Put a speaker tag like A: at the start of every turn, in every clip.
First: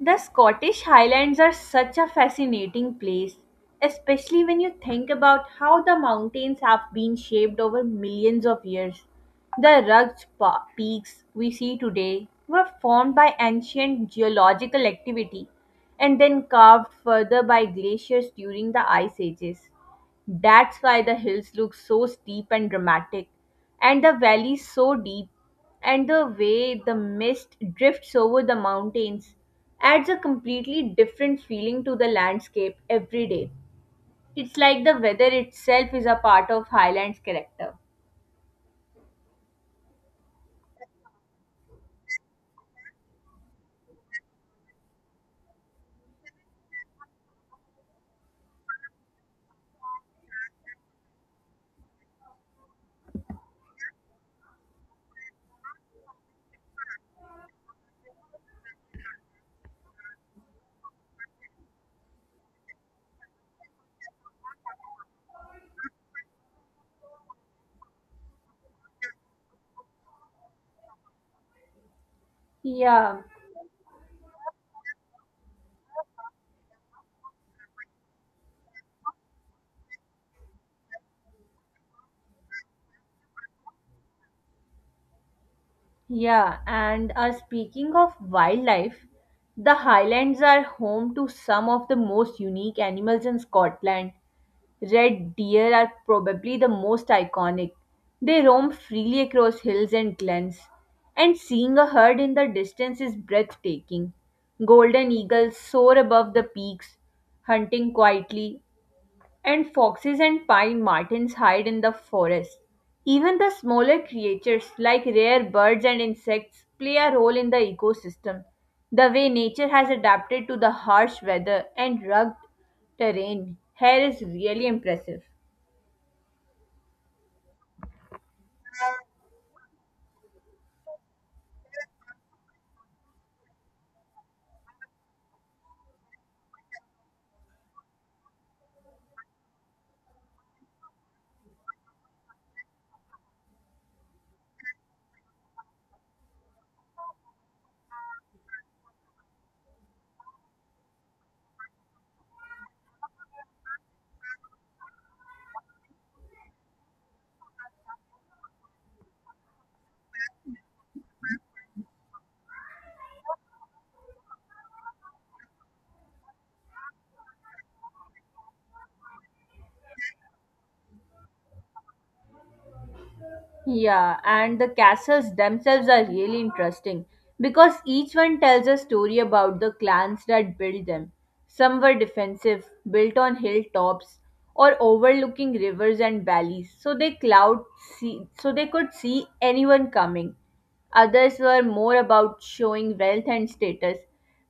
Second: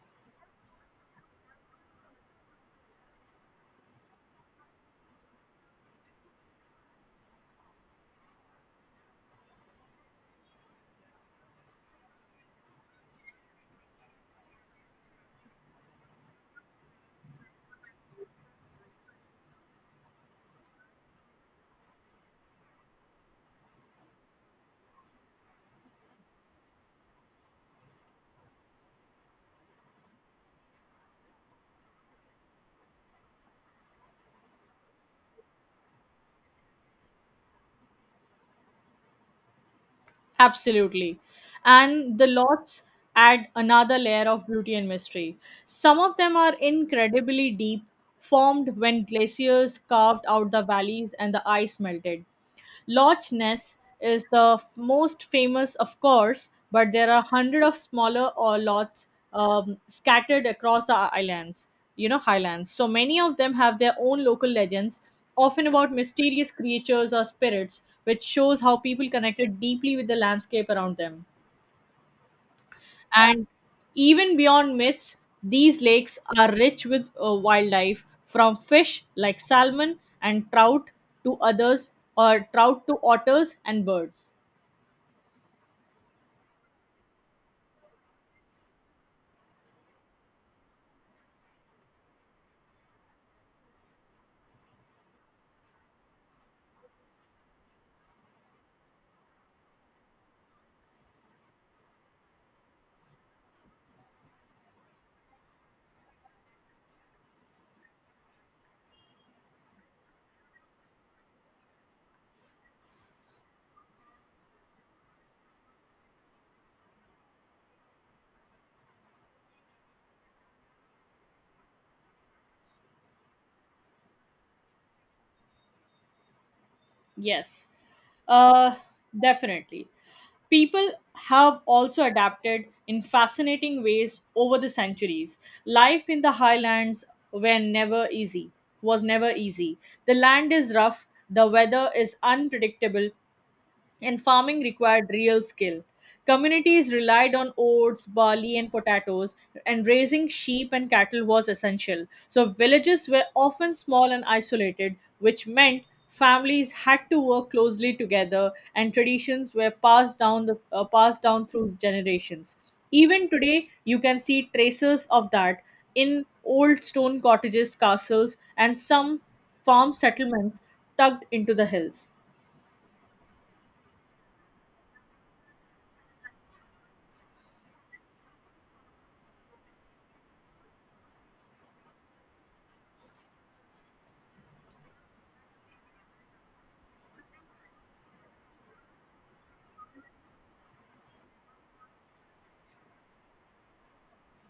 A: The Scottish Highlands are such a fascinating place, especially when you think about how the mountains have been shaped over millions of years. The rugged peaks we see today were formed by ancient geological activity and then carved further by glaciers during the ice ages. That's why the hills look so steep and dramatic, and the valleys so deep, and the way the mist drifts over the mountains adds a completely different feeling to the landscape every day. It's like the weather itself is a part of Highland's character.
B: Absolutely. And the lots add another layer of beauty and mystery. Some of them are incredibly deep, formed when glaciers carved out the valleys and the ice melted. Loch Ness is the most famous, of course, but there are hundreds of smaller or lots, scattered across the islands, you know, highlands. So many of them have their own local legends, often about mysterious creatures or spirits, which shows how people connected deeply with the landscape around them.
A: Yeah,
B: And even beyond myths, these lakes are rich with wildlife, from fish like salmon and trout to otters and birds.
A: yeah, and speaking of wildlife, the Highlands are home to some of the most unique animals in Scotland. Red deer are probably the most iconic. They roam freely across hills and glens, and seeing a herd in the distance is breathtaking. Golden eagles soar above the peaks, hunting quietly, and foxes and pine martens hide in the forest. Even the smaller creatures, like rare birds and insects, play a role in the ecosystem. The way nature has adapted to the harsh weather and rugged terrain here is really impressive.
B: Yes, uh, definitely. People have also adapted in fascinating ways over the centuries. Life in the highlands were never easy, was never easy. The land is rough, the weather is unpredictable, and farming required real skill. Communities relied on oats, barley, and potatoes, and raising sheep and cattle was essential. So, villages were often small and isolated, which meant families had to work closely together, and traditions were passed down through generations. Even today, you can see traces of that in old stone cottages, castles, and some farm settlements tucked into the hills.
A: Yeah, and the castles themselves are really interesting because each one tells a story about the clans that built them. Some were defensive, built on hilltops or overlooking rivers and valleys, so they could see anyone coming. Others were more about showing wealth and status.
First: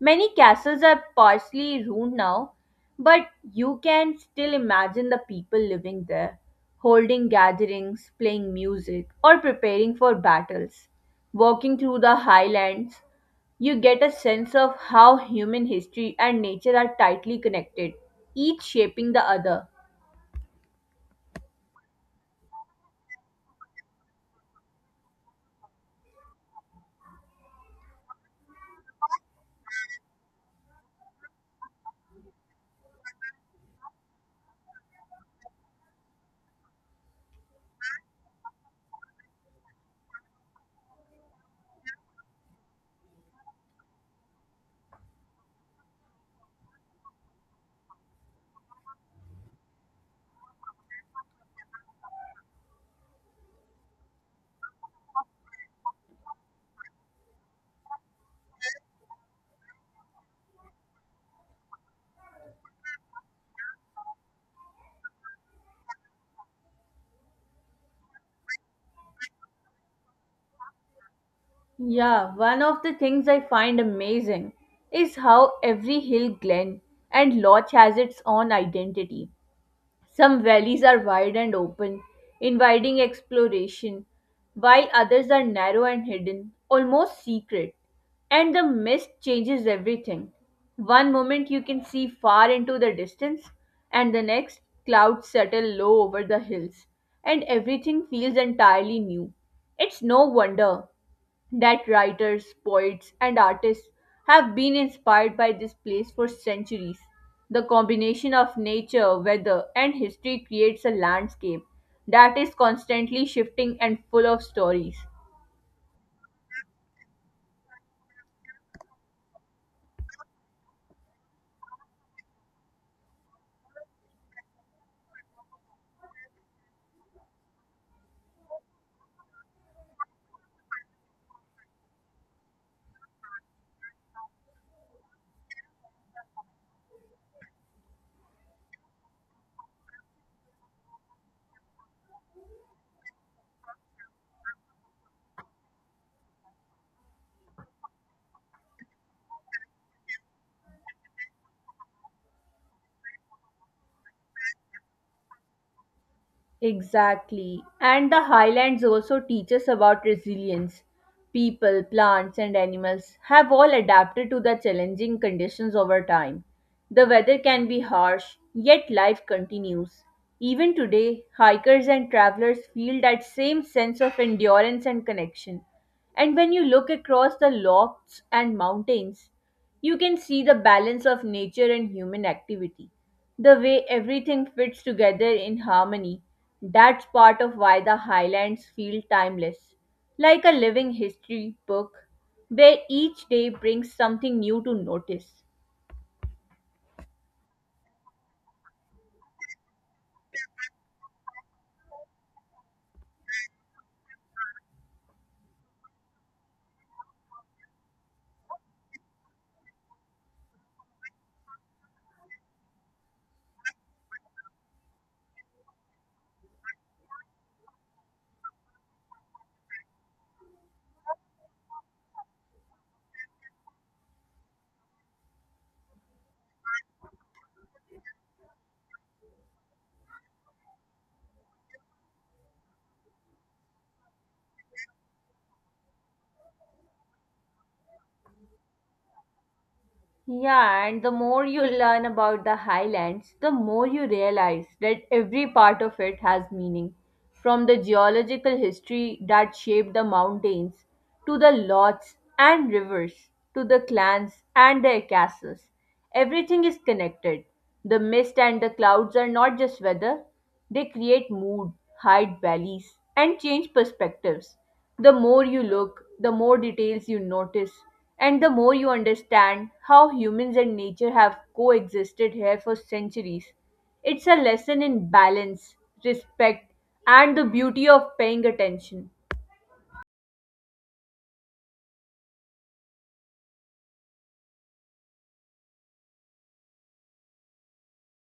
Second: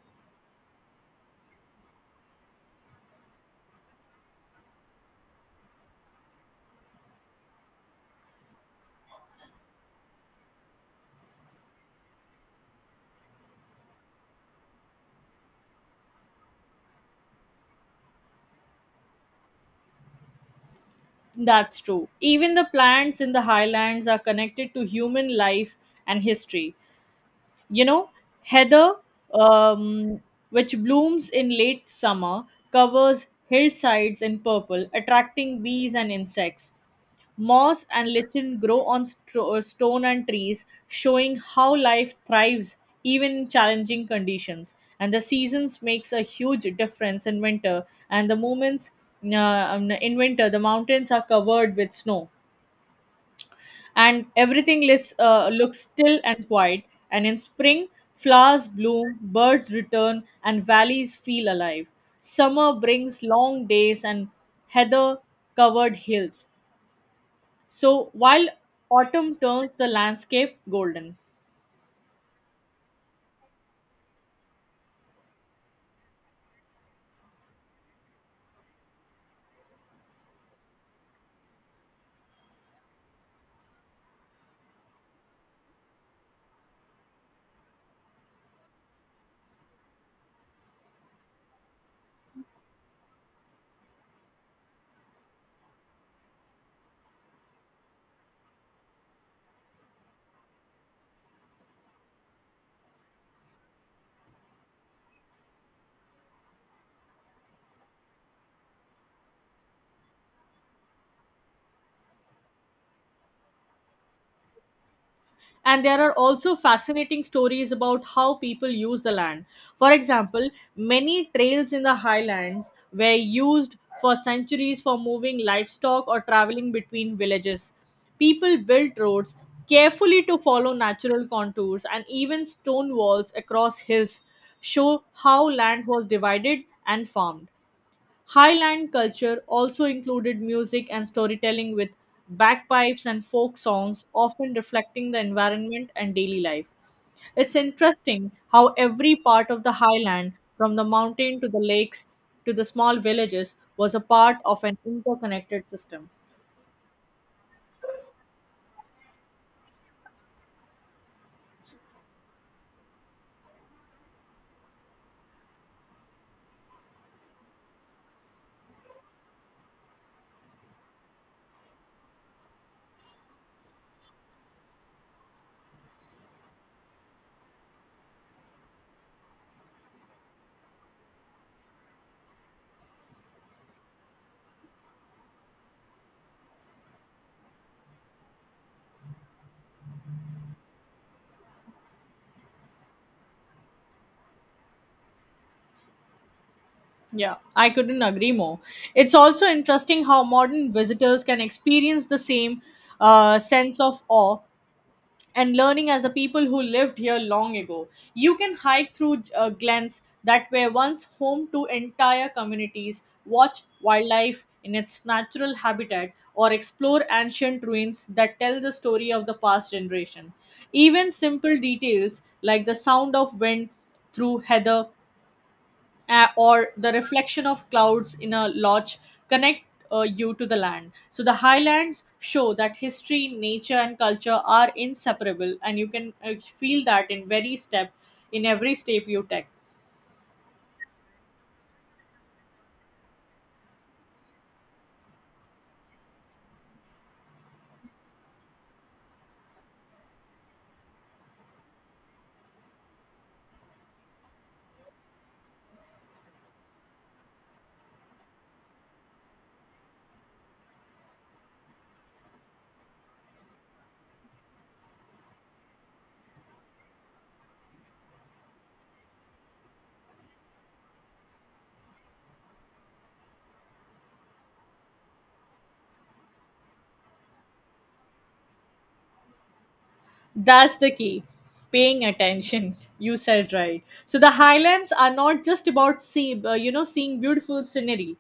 A: Many castles are partially ruined now, but you can still imagine the people living there, holding gatherings, playing music, or preparing for battles. Walking through the highlands, you get a sense of how human history and nature are tightly connected, each shaping the other.
B: That's true. Even the plants in the highlands are connected to human life and history. You know, heather, um, which blooms in late summer, covers hillsides in purple, attracting bees and insects. Moss and lichen grow on stone and trees, showing how life thrives even in challenging conditions. And the seasons makes a huge difference in winter. And the moments In winter, the mountains are covered with snow, and everything looks still and quiet. And in spring, flowers bloom, birds return, and valleys feel alive. Summer brings long days and heather covered hills. So while autumn turns the landscape golden.
A: Yeah, one of the things I find amazing is how every hill, glen, and lodge has its own identity. Some valleys are wide and open, inviting exploration, while others are narrow and hidden, almost secret. And the mist changes everything. One moment you can see far into the distance, and the next, clouds settle low over the hills, and everything feels entirely new. It's no wonder that writers, poets, and artists have been inspired by this place for centuries. The combination of nature, weather, and history creates a landscape that is constantly shifting and full of stories.
B: And there are also fascinating stories about how people use the land. For example, many trails in the highlands were used for centuries for moving livestock or traveling between villages. People built roads carefully to follow natural contours, and even stone walls across hills show how land was divided and farmed. Highland culture also included music and storytelling, with bagpipes and folk songs, often reflecting the environment and daily life. It's interesting how every part of the highland, from the mountain to the lakes to the small villages, was a part of an interconnected system.
A: Exactly. And the highlands also teach us about resilience. People, plants, and animals have all adapted to the challenging conditions over time. The weather can be harsh, yet life continues. Even today, hikers and travelers feel that same sense of endurance and connection. And when you look across the lofts and mountains, you can see the balance of nature and human activity, the way everything fits together in harmony. That's part of why the highlands feel timeless, like a living history book where each day brings something new to notice.
B: Yeah, I couldn't agree more. It's also interesting how modern visitors can experience the same sense of awe and learning as the people who lived here long ago. You can hike through glens that were once home to entire communities, watch wildlife in its natural habitat, or explore ancient ruins that tell the story of the past generation. Even simple details like the sound of wind through heather, or the reflection of clouds in a lodge connect you to the land. So the highlands show that history, nature, and culture are inseparable, and you can feel that in in every step you take.
A: Yeah, and the more you learn about the highlands, the more you realize that every part of it has meaning. From the geological history that shaped the mountains, to the lots and rivers, to the clans and their castles. Everything is connected. The mist and the clouds are not just weather, they create mood, hide valleys, and change perspectives. The more you look, the more details you notice, and the more you understand how humans and nature have coexisted here for centuries. It's a lesson in balance, respect, and the beauty of paying attention.
B: That's the key. Paying attention. You said right. So the highlands are not just about seeing beautiful scenery.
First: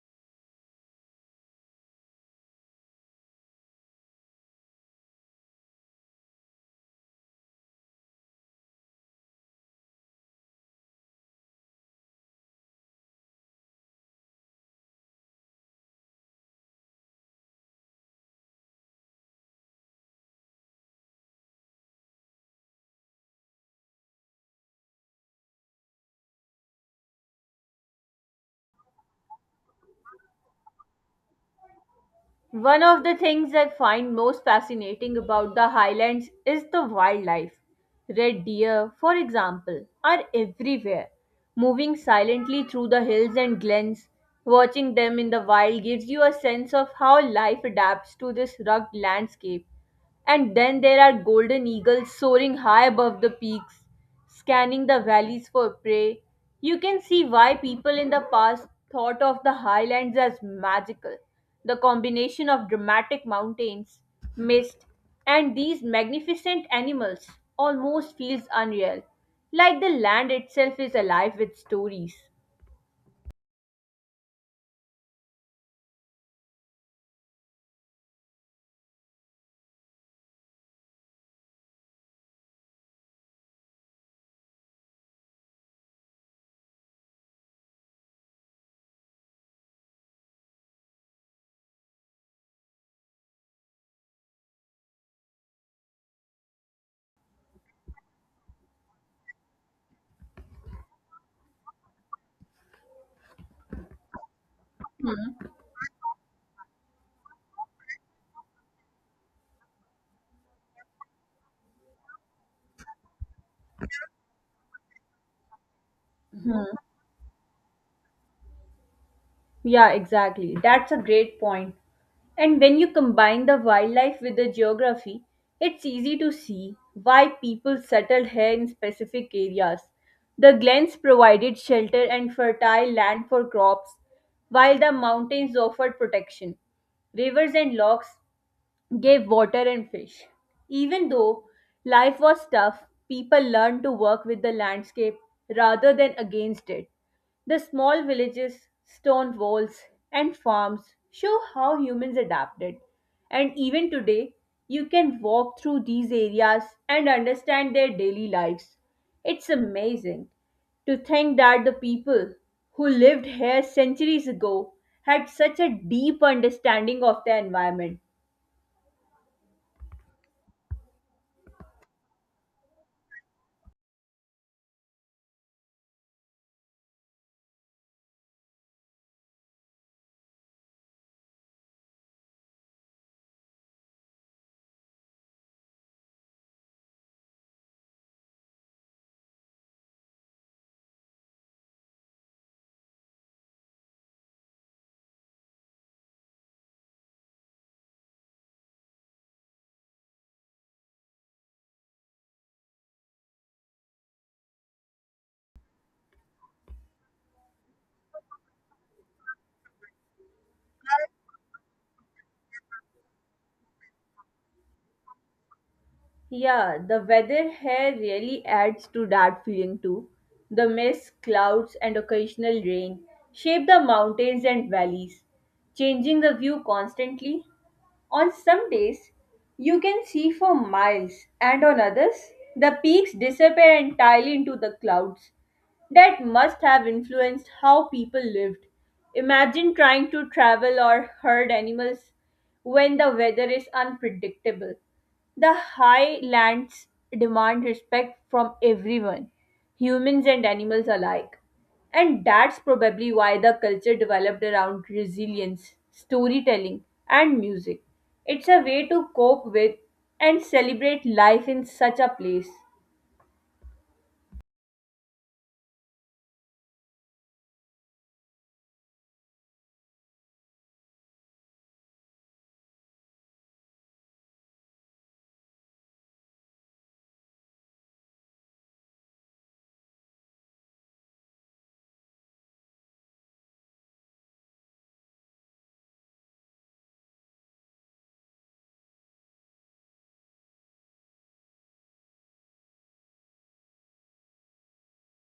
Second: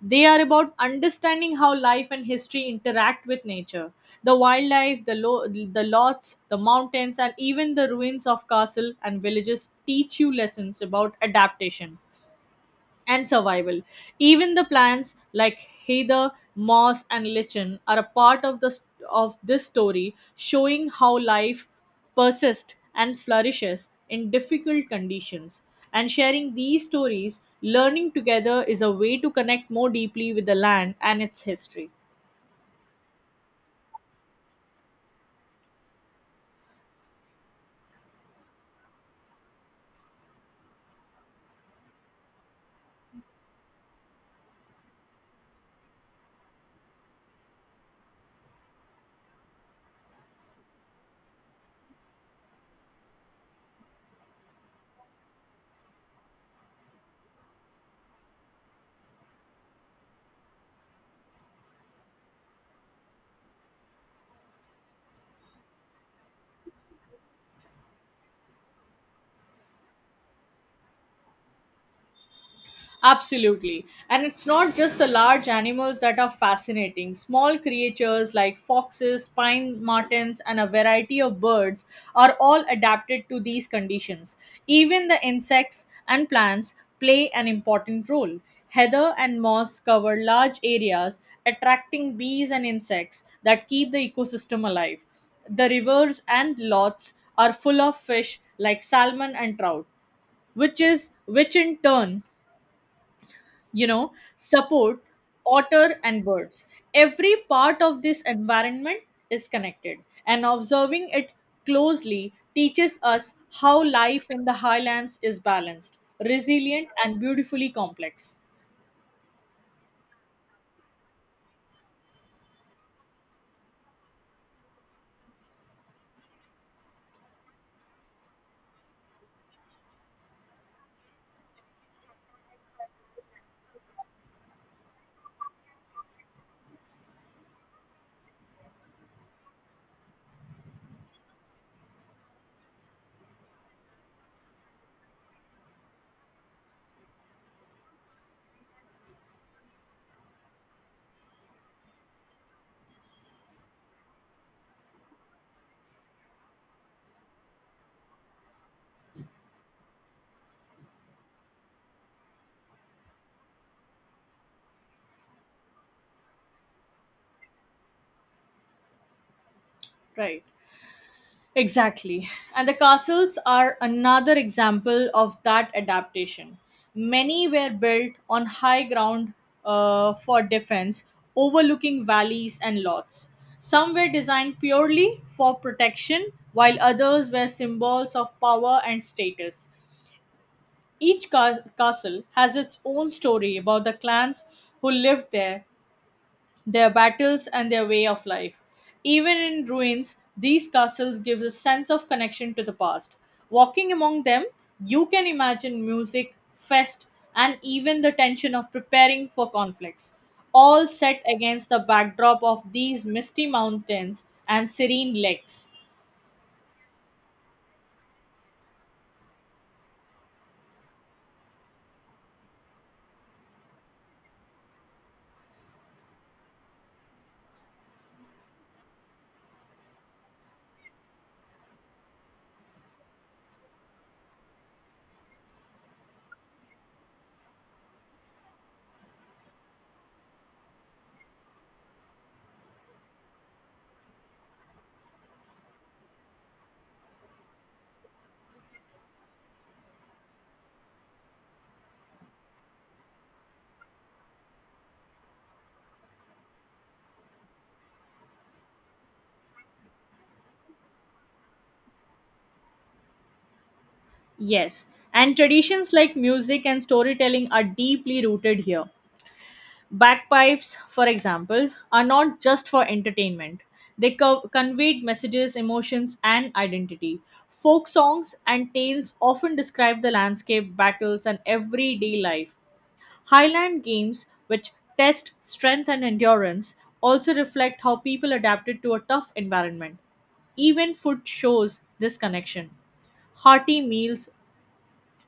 B: They are about understanding how life and history interact with nature. The wildlife, the lots, the mountains, and even the ruins of castle and villages teach you lessons about adaptation and survival. Even the plants like heather, moss, and lichen are a part of this story, showing how life persists and flourishes in difficult conditions. And sharing these stories, learning together is a way to connect more deeply with the land and its history.
A: One of the things I find most fascinating about the highlands is the wildlife. Red deer, for example, are everywhere, moving silently through the hills and glens. Watching them in the wild gives you a sense of how life adapts to this rugged landscape. And then there are golden eagles soaring high above the peaks, scanning the valleys for prey. You can see why people in the past thought of the highlands as magical. The combination of dramatic mountains, mist, and these magnificent animals almost feels unreal, like the land itself is alive with stories.
B: Absolutely. And it's not just the large animals that are fascinating. Small creatures like foxes, pine martens, and a variety of birds are all adapted to these conditions. Even the insects and plants play an important role. Heather and moss cover large areas, attracting bees and insects that keep the ecosystem alive. The rivers and lots are full of fish like salmon and trout, which in turn, you know, support otter and birds. Every part of this environment is connected, and observing it closely teaches us how life in the highlands is balanced, resilient, and beautifully complex.
A: Yeah, exactly. That's a great point. And when you combine the wildlife with the geography, it's easy to see why people settled here in specific areas. The glens provided shelter and fertile land for crops, while the mountains offered protection. Rivers and lochs gave water and fish. Even though life was tough, people learned to work with the landscape rather than against it. The small villages, stone walls, and farms show how humans adapted. And even today, you can walk through these areas and understand their daily lives. It's amazing to think that the people who lived here centuries ago had such a deep understanding of their environment.
B: Right. Exactly. And the castles are another example of that adaptation. Many were built on high ground for defense, overlooking valleys and lots. Some were designed purely for protection, while others were symbols of power and status. Each castle has its own story about the clans who lived there, their battles, and their way of life. Even in ruins, these castles give a sense of connection to the past. Walking among them, you can imagine music, fest, and even the tension of preparing for conflicts, all set against the backdrop of these misty mountains and serene lakes.
A: Yeah, the weather here really adds to that feeling too. The mist, clouds, and occasional rain shape the mountains and valleys, changing the view constantly. On some days, you can see for miles, and on others, the peaks disappear entirely into the clouds. That must have influenced how people lived. Imagine trying to travel or herd animals when the weather is unpredictable. The highlands demand respect from everyone, humans and animals alike. And that's probably why the culture developed around resilience, storytelling, and music. It's a way to cope with and celebrate life in such a place.
B: Yes, and traditions like music and storytelling are deeply rooted here. Bagpipes, for example, are not just for entertainment. They conveyed messages, emotions, and identity. Folk songs and tales often describe the landscape, battles, and everyday life. Highland games, which test strength and endurance, also reflect how people adapted to a tough environment. Even food shows this connection. Hearty meals,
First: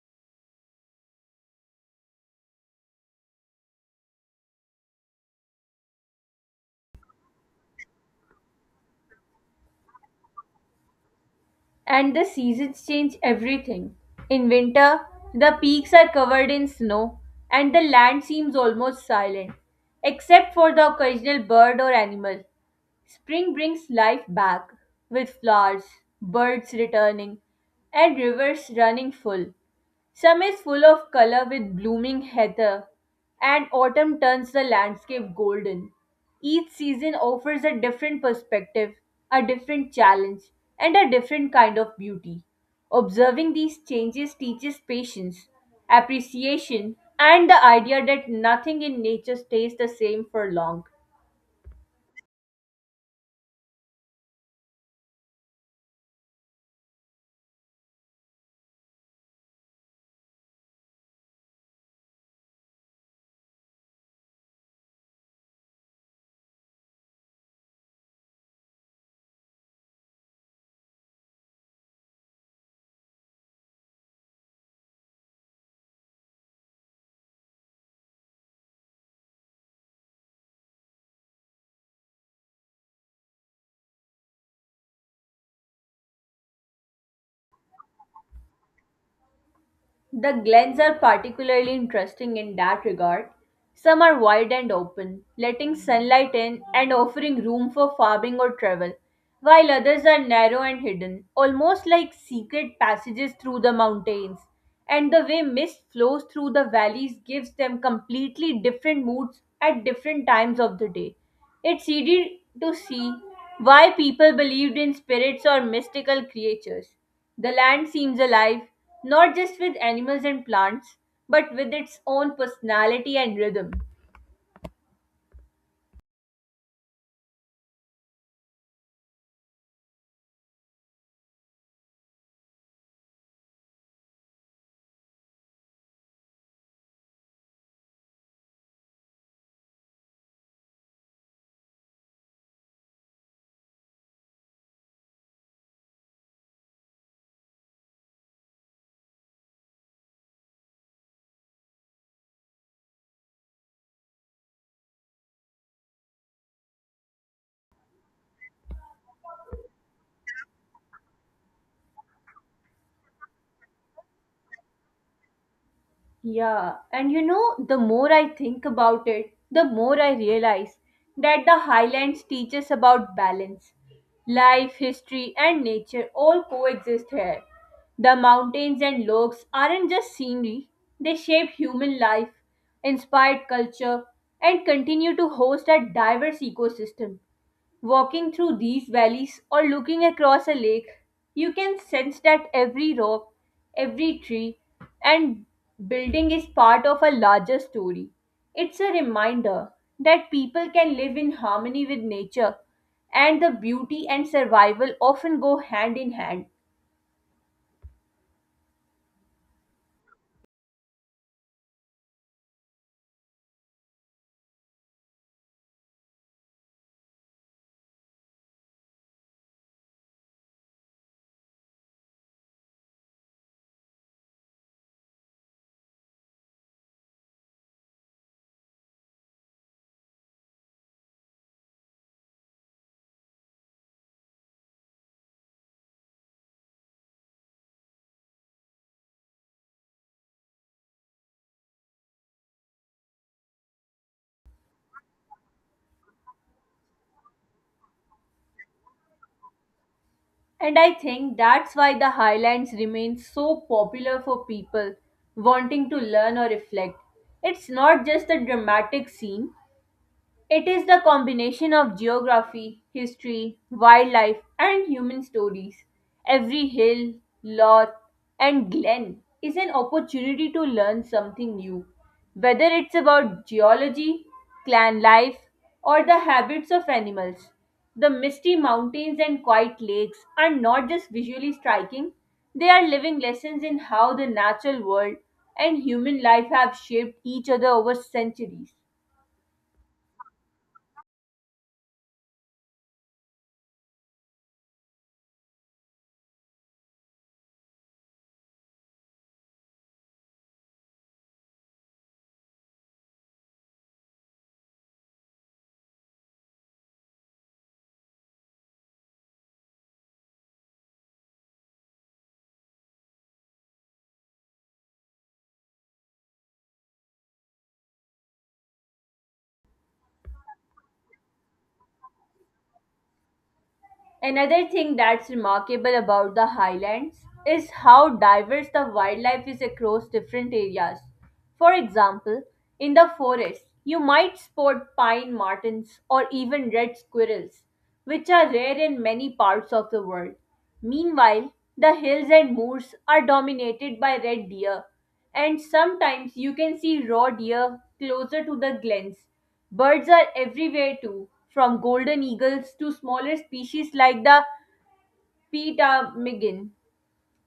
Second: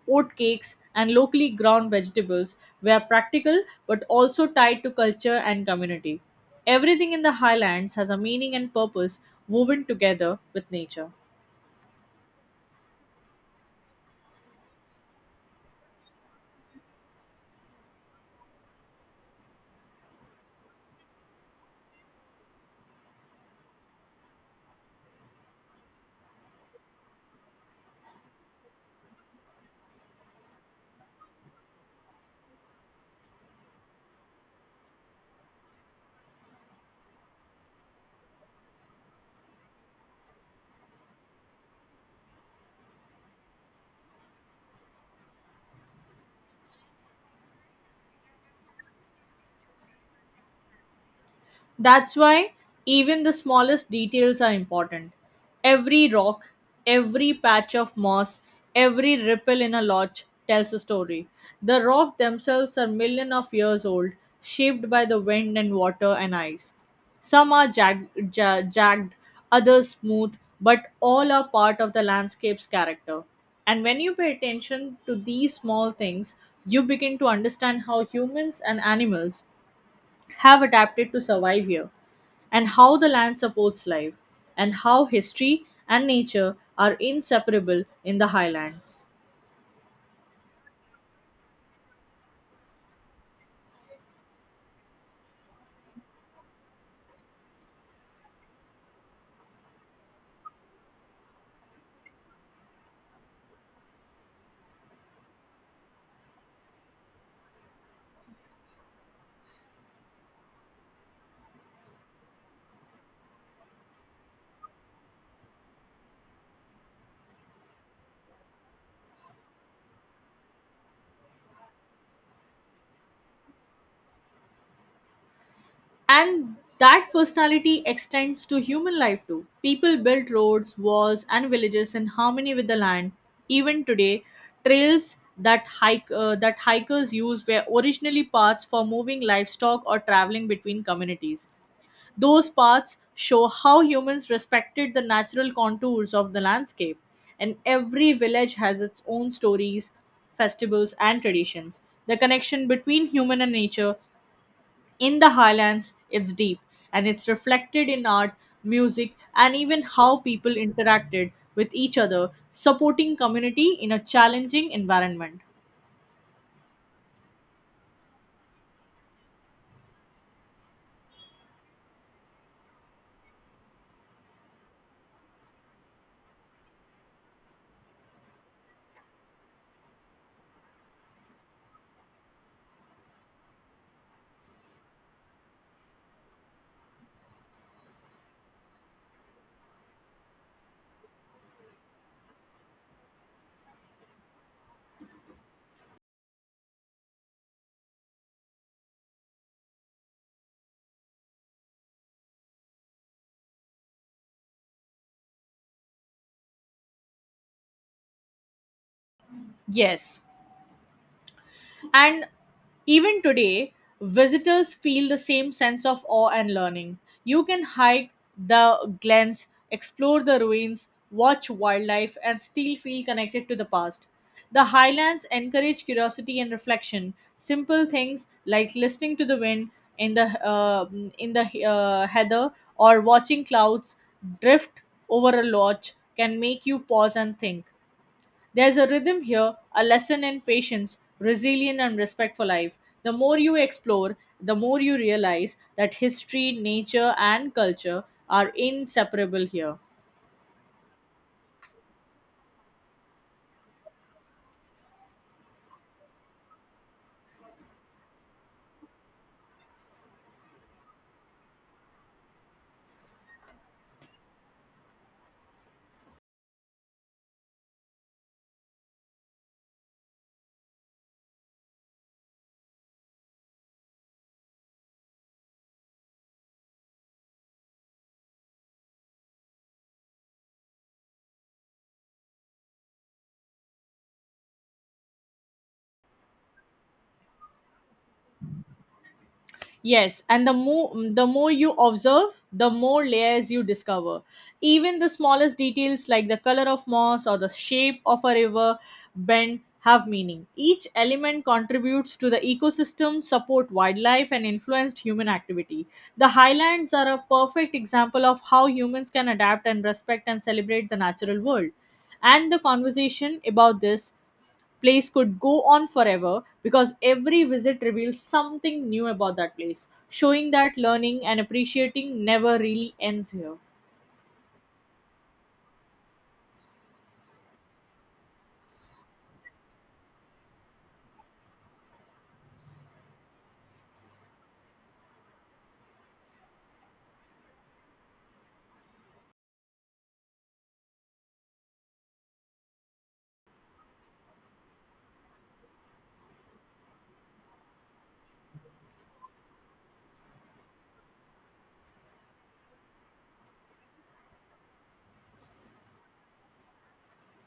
B: oatcakes, and locally grown vegetables were practical but also tied to culture and community. Everything in the highlands has a meaning and purpose, woven together with nature.
A: And the seasons change everything. In winter, the peaks are covered in snow, and the land seems almost silent, except for the occasional bird or animal. Spring brings life back with flowers, birds returning, and rivers running full. Summer is full of color with blooming heather, and autumn turns the landscape golden. Each season offers a different perspective, a different challenge, and a different kind of beauty. Observing these changes teaches patience, appreciation, and the idea that nothing in nature stays the same for long.
B: That's why even the smallest details are important. Every rock, every patch of moss, every ripple in a lodge tells a story. The rocks themselves are millions of years old, shaped by the wind and water and ice. Some are jagged, others smooth, but all are part of the landscape's character. And when you pay attention to these small things, you begin to understand how humans and animals have adapted to survive here, and how the land supports life, and how history and nature are inseparable in the highlands.
A: The glens are particularly interesting in that regard. Some are wide and open, letting sunlight in and offering room for farming or travel, while others are narrow and hidden, almost like secret passages through the mountains. And the way mist flows through the valleys gives them completely different moods at different times of the day. It's easy to see why people believed in spirits or mystical creatures. The land seems alive, not just with animals and plants, but with its own personality and rhythm.
B: And that personality extends to human life too. People built roads, walls, and villages in harmony with the land. Even today, trails that hike that hikers use were originally paths for moving livestock or traveling between communities. Those paths show how humans respected the natural contours of the landscape, and every village has its own stories, festivals, and traditions. The connection between human and nature in the highlands is deep, and it's reflected in art, music, and even how people interacted with each other, supporting community in a challenging environment.
A: Yeah, and you know, the more I think about it, the more I realize that the Highlands teach us about balance. Life, history, and nature all coexist here. The mountains and lakes aren't just scenery, they shape human life, inspired culture, and continue to host a diverse ecosystem. Walking through these valleys or looking across a lake, you can sense that every rock, every tree, and building is part of a larger story. It's a reminder that people can live in harmony with nature, and the beauty and survival often go hand in hand.
B: Yes. And even today, visitors feel the same sense of awe and learning. You can hike the glens, explore the ruins, watch wildlife, and still feel connected to the past. The highlands encourage curiosity and reflection. Simple things like listening to the wind in the uh, in the heather, or watching clouds drift over a lodge, can make you pause and think. There's a rhythm here, a lesson in patience, resilience, and respect for life. The more you explore, the more you realize that history, nature, and culture are inseparable here.
A: And I think that's why the highlands remain so popular for people wanting to learn or reflect. It's not just a dramatic scene, it is the combination of geography, history, wildlife, and human stories. Every hill, loch, and glen is an opportunity to learn something new, whether it's about geology, clan life, or the habits of animals. The misty mountains and quiet lakes are not just visually striking, they are living lessons in how the natural world and human life have shaped each other over centuries.
B: Yes, and the more you observe, the more layers you discover. Even the smallest details like the color of moss or the shape of a river bend have meaning. Each element contributes to the ecosystem, support wildlife, and influenced human activity. The highlands are a perfect example of how humans can adapt and respect and celebrate the natural world. And the conversation about this place could go on forever, because every visit reveals something new about that place, showing that learning and appreciating never really ends here.
A: Another thing that's remarkable about the highlands is how diverse the wildlife is across different areas. For example, in the forest, you might spot pine martens or even red squirrels, which are rare in many parts of the world. Meanwhile, the hills and moors are dominated by red deer, and sometimes you can see raw deer closer to the glens. Birds are everywhere too, from golden eagles to smaller species like the ptarmigan,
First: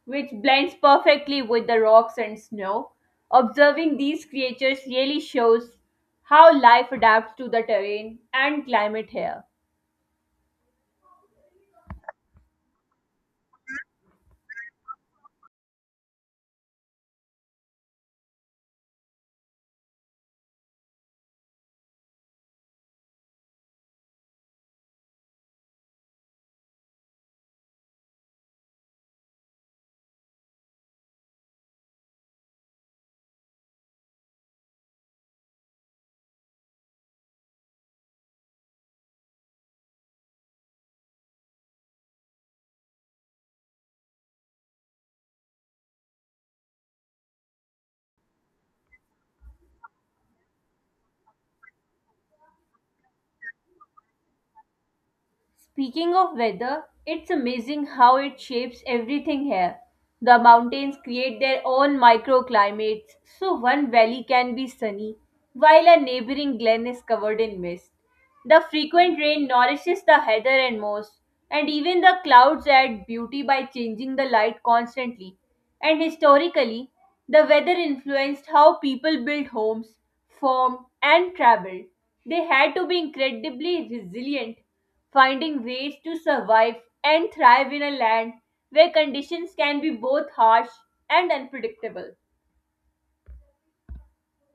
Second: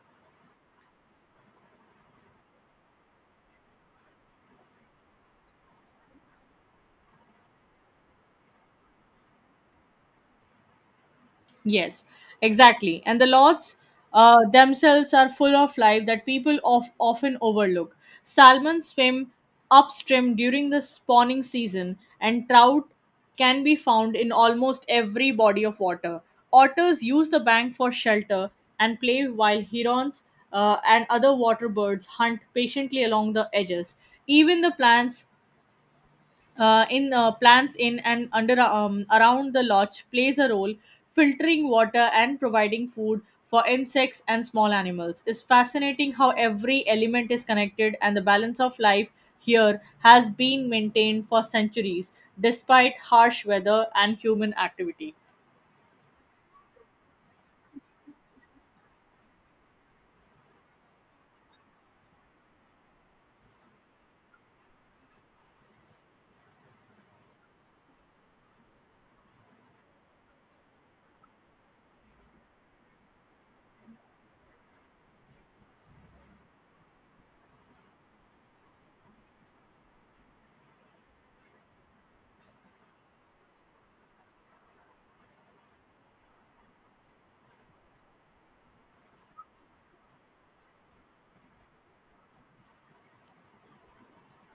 A: which blends perfectly with the rocks and snow. Observing these creatures really shows how life adapts to the terrain and climate here.
B: Yes, exactly. And the lots themselves are full of life that people often overlook. Salmon swim upstream during the spawning season, and trout can be found in almost every body of water. Otters use the bank for shelter and play, while herons and other water birds hunt patiently along the edges. Even the plants in and under, around the lodge, plays a role filtering water and providing food for insects and small animals. It's fascinating how every element is connected, and the balance of life here has been maintained for centuries despite harsh weather and human activity.
A: Speaking of weather, it's amazing how it shapes everything here. The mountains create their own microclimates, so one valley can be sunny, while a neighboring glen is covered in mist. The frequent rain nourishes the heather and moss, and even the clouds add beauty by changing the light constantly. And historically, the weather influenced how people built homes, farmed, and traveled. They had to be incredibly resilient, finding ways to survive and thrive in a land where conditions can be both harsh and unpredictable.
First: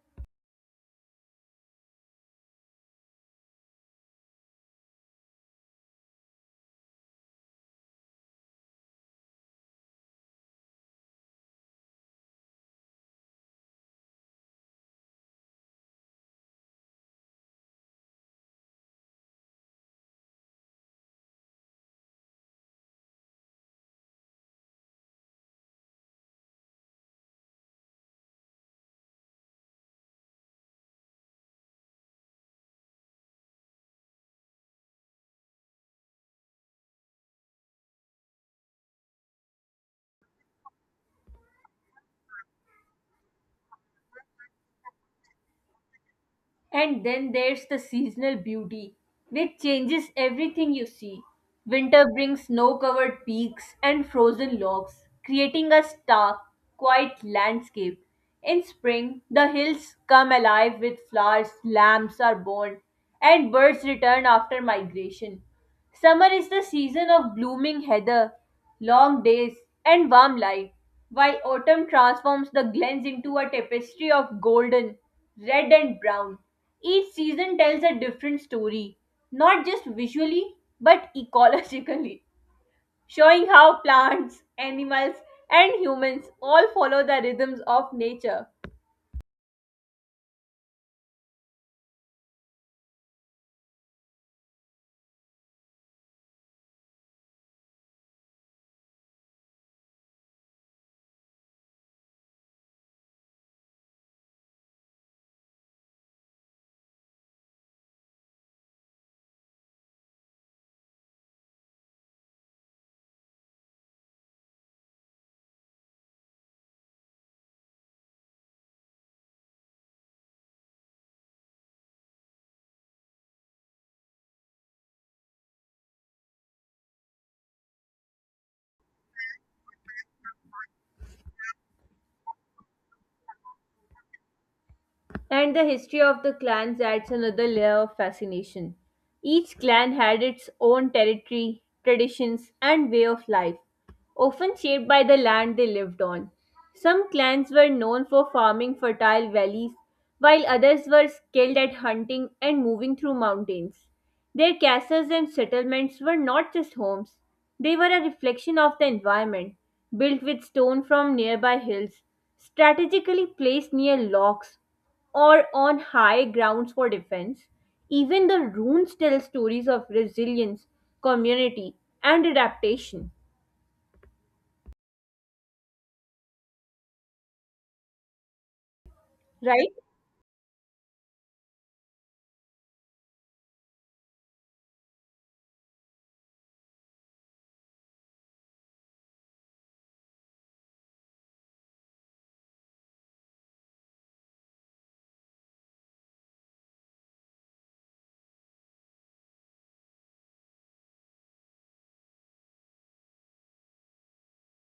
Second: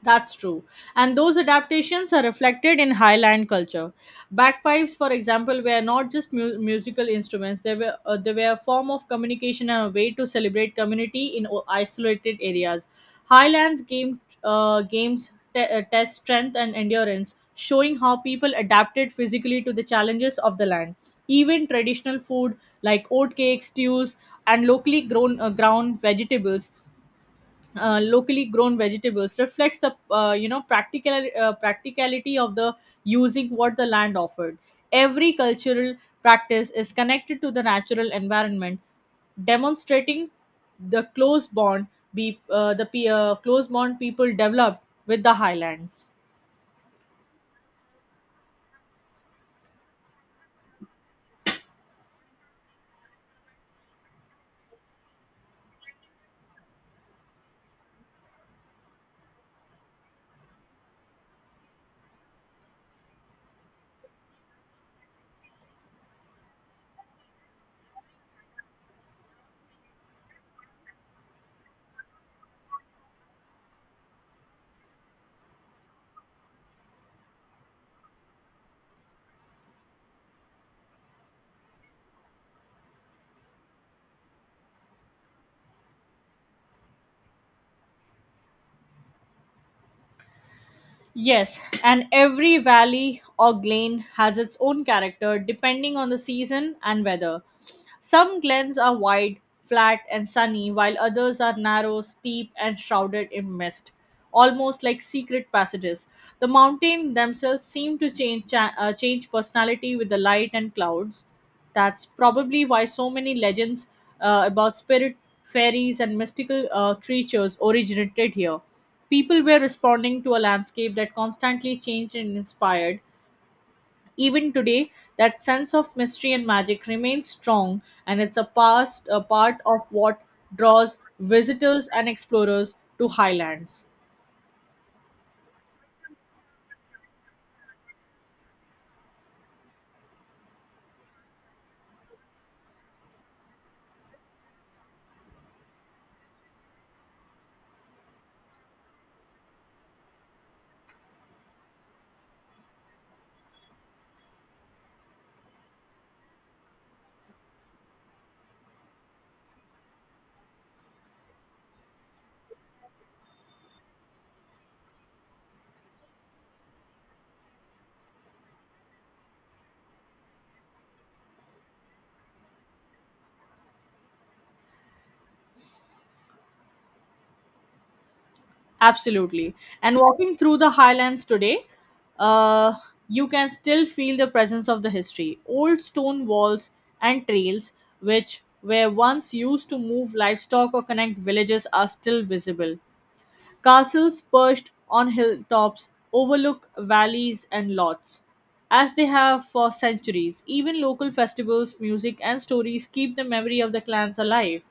B: That's true. And those adaptations are reflected in Highland culture. Bagpipes, for example, were not just musical instruments, they were a form of communication and a way to celebrate community in isolated areas. Games test strength and endurance, showing how people adapted physically to the challenges of the land. Even traditional food like oatcakes, stews, and locally grown vegetables reflects the practicality of the using what the land offered. Every cultural practice is connected to the natural environment, demonstrating the close bond people develop with the highlands.
A: And then there's the seasonal beauty, which changes everything you see. Winter brings snow covered peaks and frozen logs, creating a stark, quiet landscape. In spring, the hills come alive with flowers, lambs are born, and birds return after migration. Summer is the season of blooming heather, long days, and warm light, while autumn transforms the glens into a tapestry of golden, red, and brown. Each season tells a different story, not just visually but ecologically, showing how plants, animals, and humans all follow the rhythms of nature.
B: Yes, and every valley or glen has its own character depending on the season and weather. Some glens are wide, flat, and sunny, while others are narrow, steep, and shrouded in mist, almost like secret passages. The mountains themselves seem to change personality with the light and clouds. That's probably why so many legends about spirit fairies and mystical creatures originated here. People were responding to a landscape that constantly changed and inspired. Even today, that sense of mystery and magic remains strong, and it's a part of what draws visitors and explorers to highlands.
A: And the history of the clans adds another layer of fascination. Each clan had its own territory, traditions, and way of life, often shaped by the land they lived on. Some clans were known for farming fertile valleys, while others were skilled at hunting and moving through mountains. Their castles and settlements were not just homes, they were a reflection of the environment, built with stone from nearby hills, strategically placed near locks or on high grounds for defense. Even the runes tell stories of resilience, community, and adaptation,
B: Absolutely.
A: right?
B: And walking through the highlands today, uh, you can still feel the presence of the history. Old stone walls and trails, which were once used to move livestock or connect villages, are still visible. Castles perched on hilltops overlook valleys and lots, as they have for centuries. Even local festivals, music, and stories keep the memory of the clans alive.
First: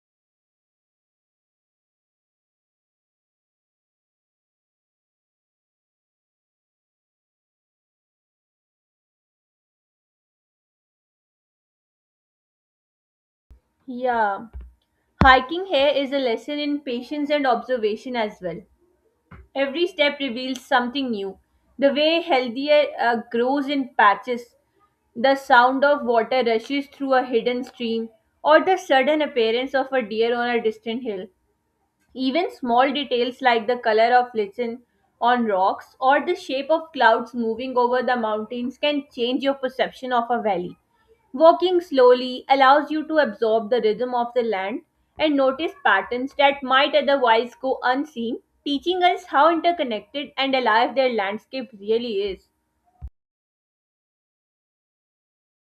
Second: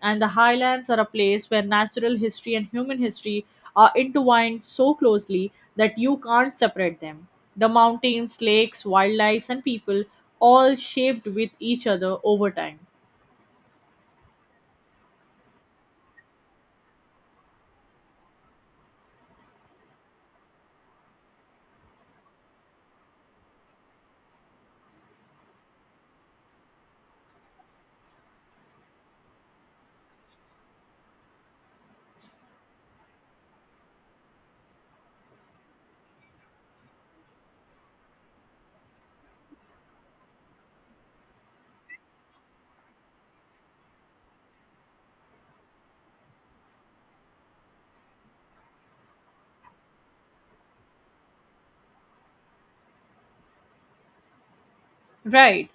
B: And the highlands are a place where natural history and human history are intertwined so closely that you can't separate them. The mountains, lakes, wildlife, and people all shaped with each other over time.
A: Yeah. Hiking here is a lesson in patience and observation as well. Every step reveals something new. The way healthier grows in patches, the sound of water rushes through a hidden stream, or the sudden appearance of a deer on a distant hill. Even small details like the color of listen on rocks or the shape of clouds moving over the mountains can change your perception of a valley. Walking slowly allows you to absorb the rhythm of the land and notice patterns that might otherwise go unseen, teaching us how interconnected and alive their landscape really is.
B: Right.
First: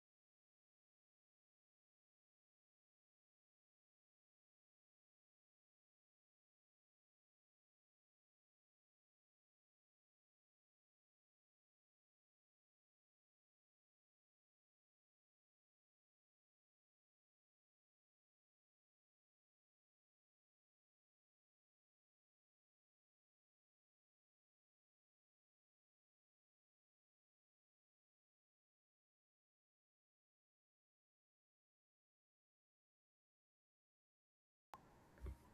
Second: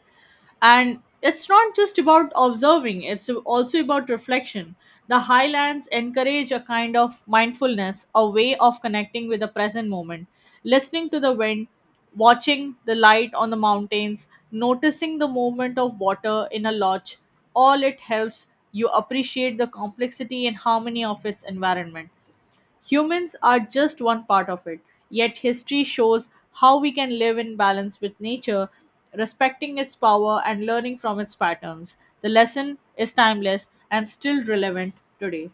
B: And it's not just about observing, it's also about reflection. The highlands encourage a kind of mindfulness, a way of connecting with the present moment, listening to the wind, watching the light on the mountains, noticing the movement of water in a lodge. All it helps you appreciate the complexity and harmony of its environment. Humans are just one part of it, yet, history shows how we can live in balance with nature, respecting its power and learning from its patterns. The lesson is timeless and still relevant today.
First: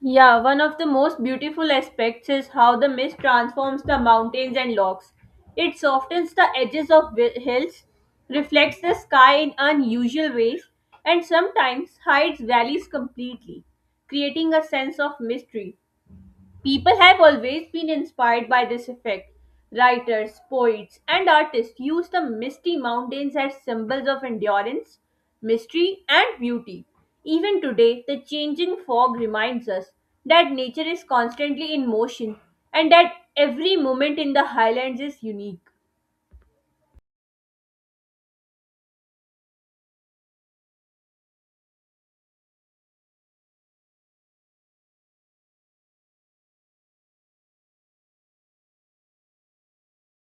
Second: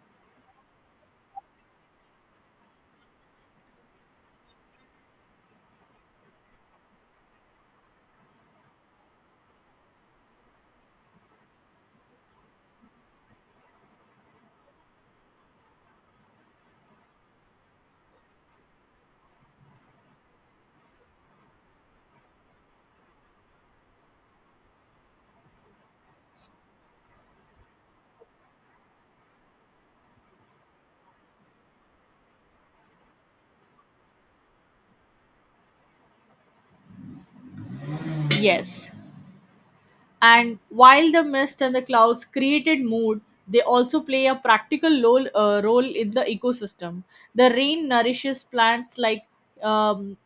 A: Yeah, one of the most beautiful aspects is how the mist transforms the mountains and logs. It softens the edges of hills, reflects the sky in unusual ways, and sometimes hides valleys completely, creating a sense of mystery. People have always been inspired by this effect. Writers, poets, and artists use the misty mountains as symbols of endurance, mystery, and beauty. Even today, the changing fog reminds us that nature is constantly in motion and that every moment in the highlands is unique.
B: Yes. And while the mist and the clouds created mood, they also play a practical role in the ecosystem. The rain nourishes plants like um,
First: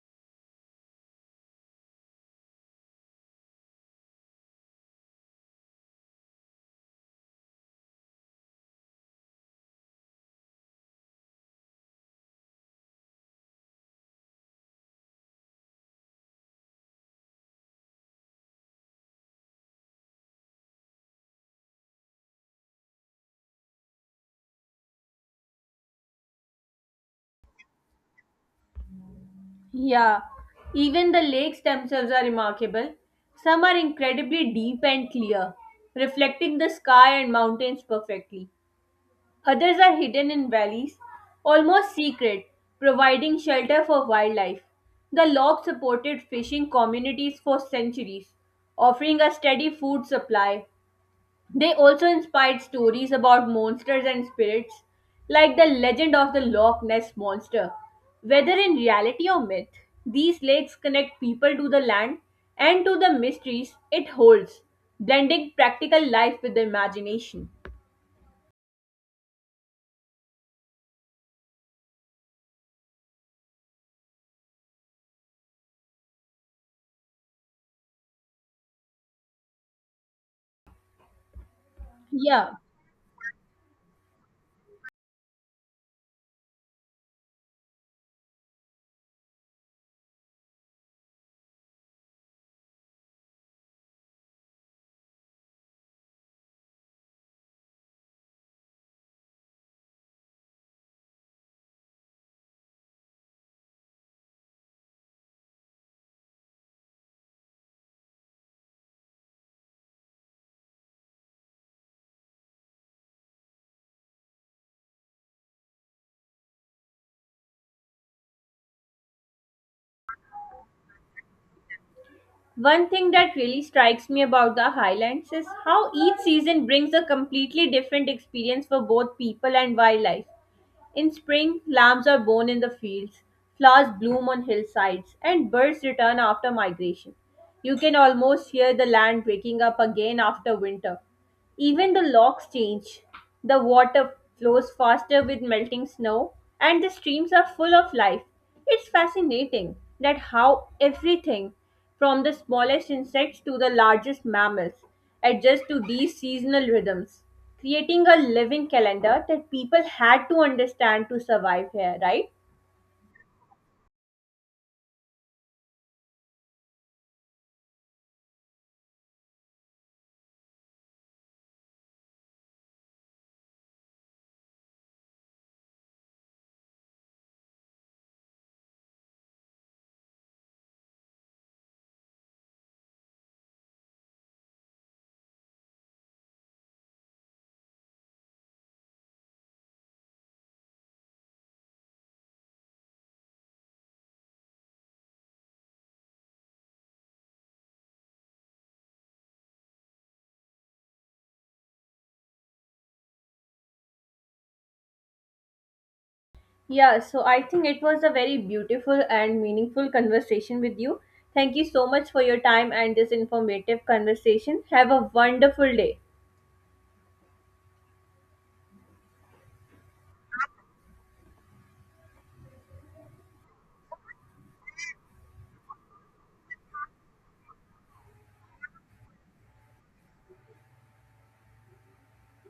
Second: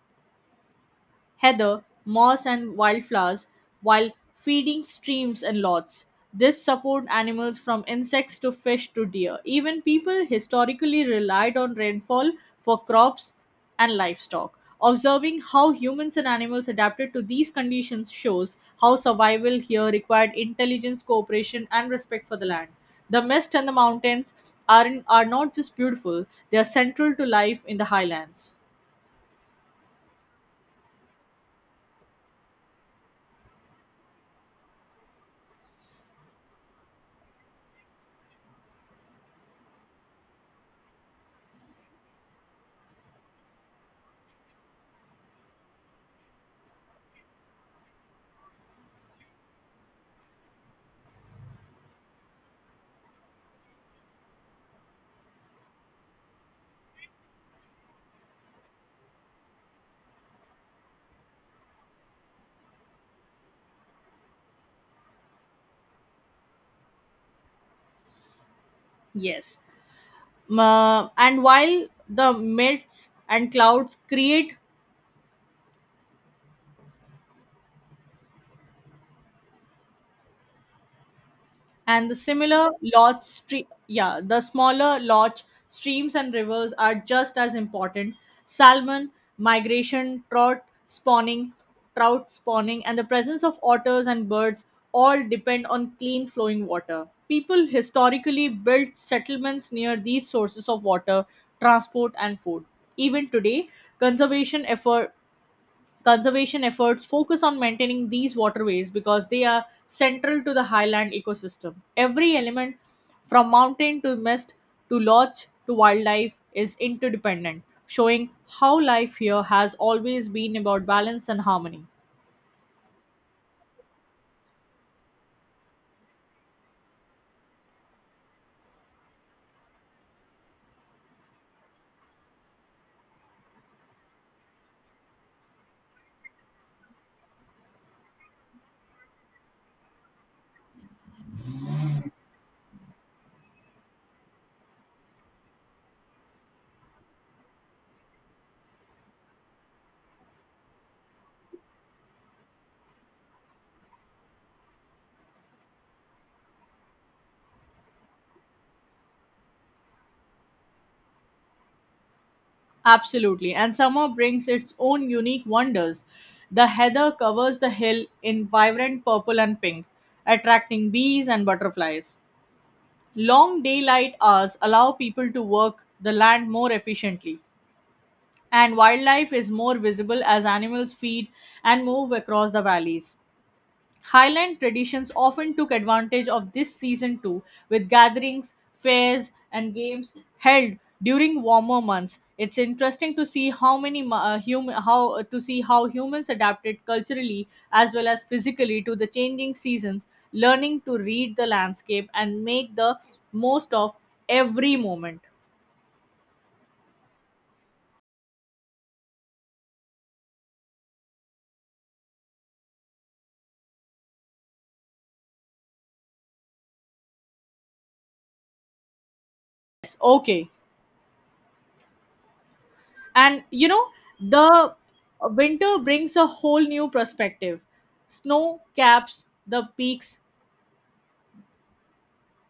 B: heather, moss, and wildflowers while feeding streams and lots. This support animals from insects to fish to deer. Even people historically relied on rainfall for crops and livestock. Observing how humans and animals adapted to these conditions shows how survival here required intelligence, cooperation, and respect for the land. The mist and the mountains are not just beautiful, they are central to life in the highlands.
A: Yeah, even the lakes themselves are remarkable. Some are incredibly deep and clear, reflecting the sky and mountains perfectly. Others are hidden in valleys, almost secret, providing shelter for wildlife. The log supported fishing communities for centuries, offering a steady food supply. They also inspired stories about monsters and spirits, like the legend of the Loch Ness monster. Whether in reality or myth, these lakes connect people to the land and to the mysteries it holds, blending practical life with the imagination.
B: Yes. And while the mists and clouds create and the
A: Yeah.
B: similar yeah, the smaller large streams and rivers are just as important. Salmon migration, trout spawning, and the presence of otters and birds all depend on clean flowing water. People historically built settlements near these sources of water, transport, and food. Even today, conservation effort conservation efforts focus on maintaining these waterways because they are central to the highland ecosystem. Every element, from mountain to mist to lodge to wildlife, is interdependent, showing how life here has always been about balance and harmony.
A: One thing that really strikes me about the Highlands is how each season brings a completely different experience for both people and wildlife. In spring, lambs are born in the fields, flowers bloom on hillsides, and birds return after migration. You can almost hear the land waking up again after winter. Even the locks change. The water flows faster with melting snow, and the streams are full of life. It's fascinating that how everything, from the smallest insects to the largest mammals, adjusts to these seasonal rhythms, creating a living calendar that people had to understand to survive here, right?
B: Absolutely. And summer brings its own unique wonders. The heather covers the hill in vibrant purple and pink, attracting bees and butterflies. Long daylight hours allow people to work the land more efficiently, and wildlife is more visible as animals feed and move across the valleys. Highland traditions often took advantage of this season too, with gatherings, fairs, and games held during warmer months. It's interesting to see how many mu- hum- how to see how humans adapted culturally as well as physically to the changing seasons, learning to read the landscape and make the most of every moment.
A: Yeah, so I think it was a very beautiful and meaningful conversation with you. Thank you so much for your time and this informative conversation. Have a wonderful day.
B: Yes, okay. And you know, the winter brings a whole new perspective. Snow caps the peaks,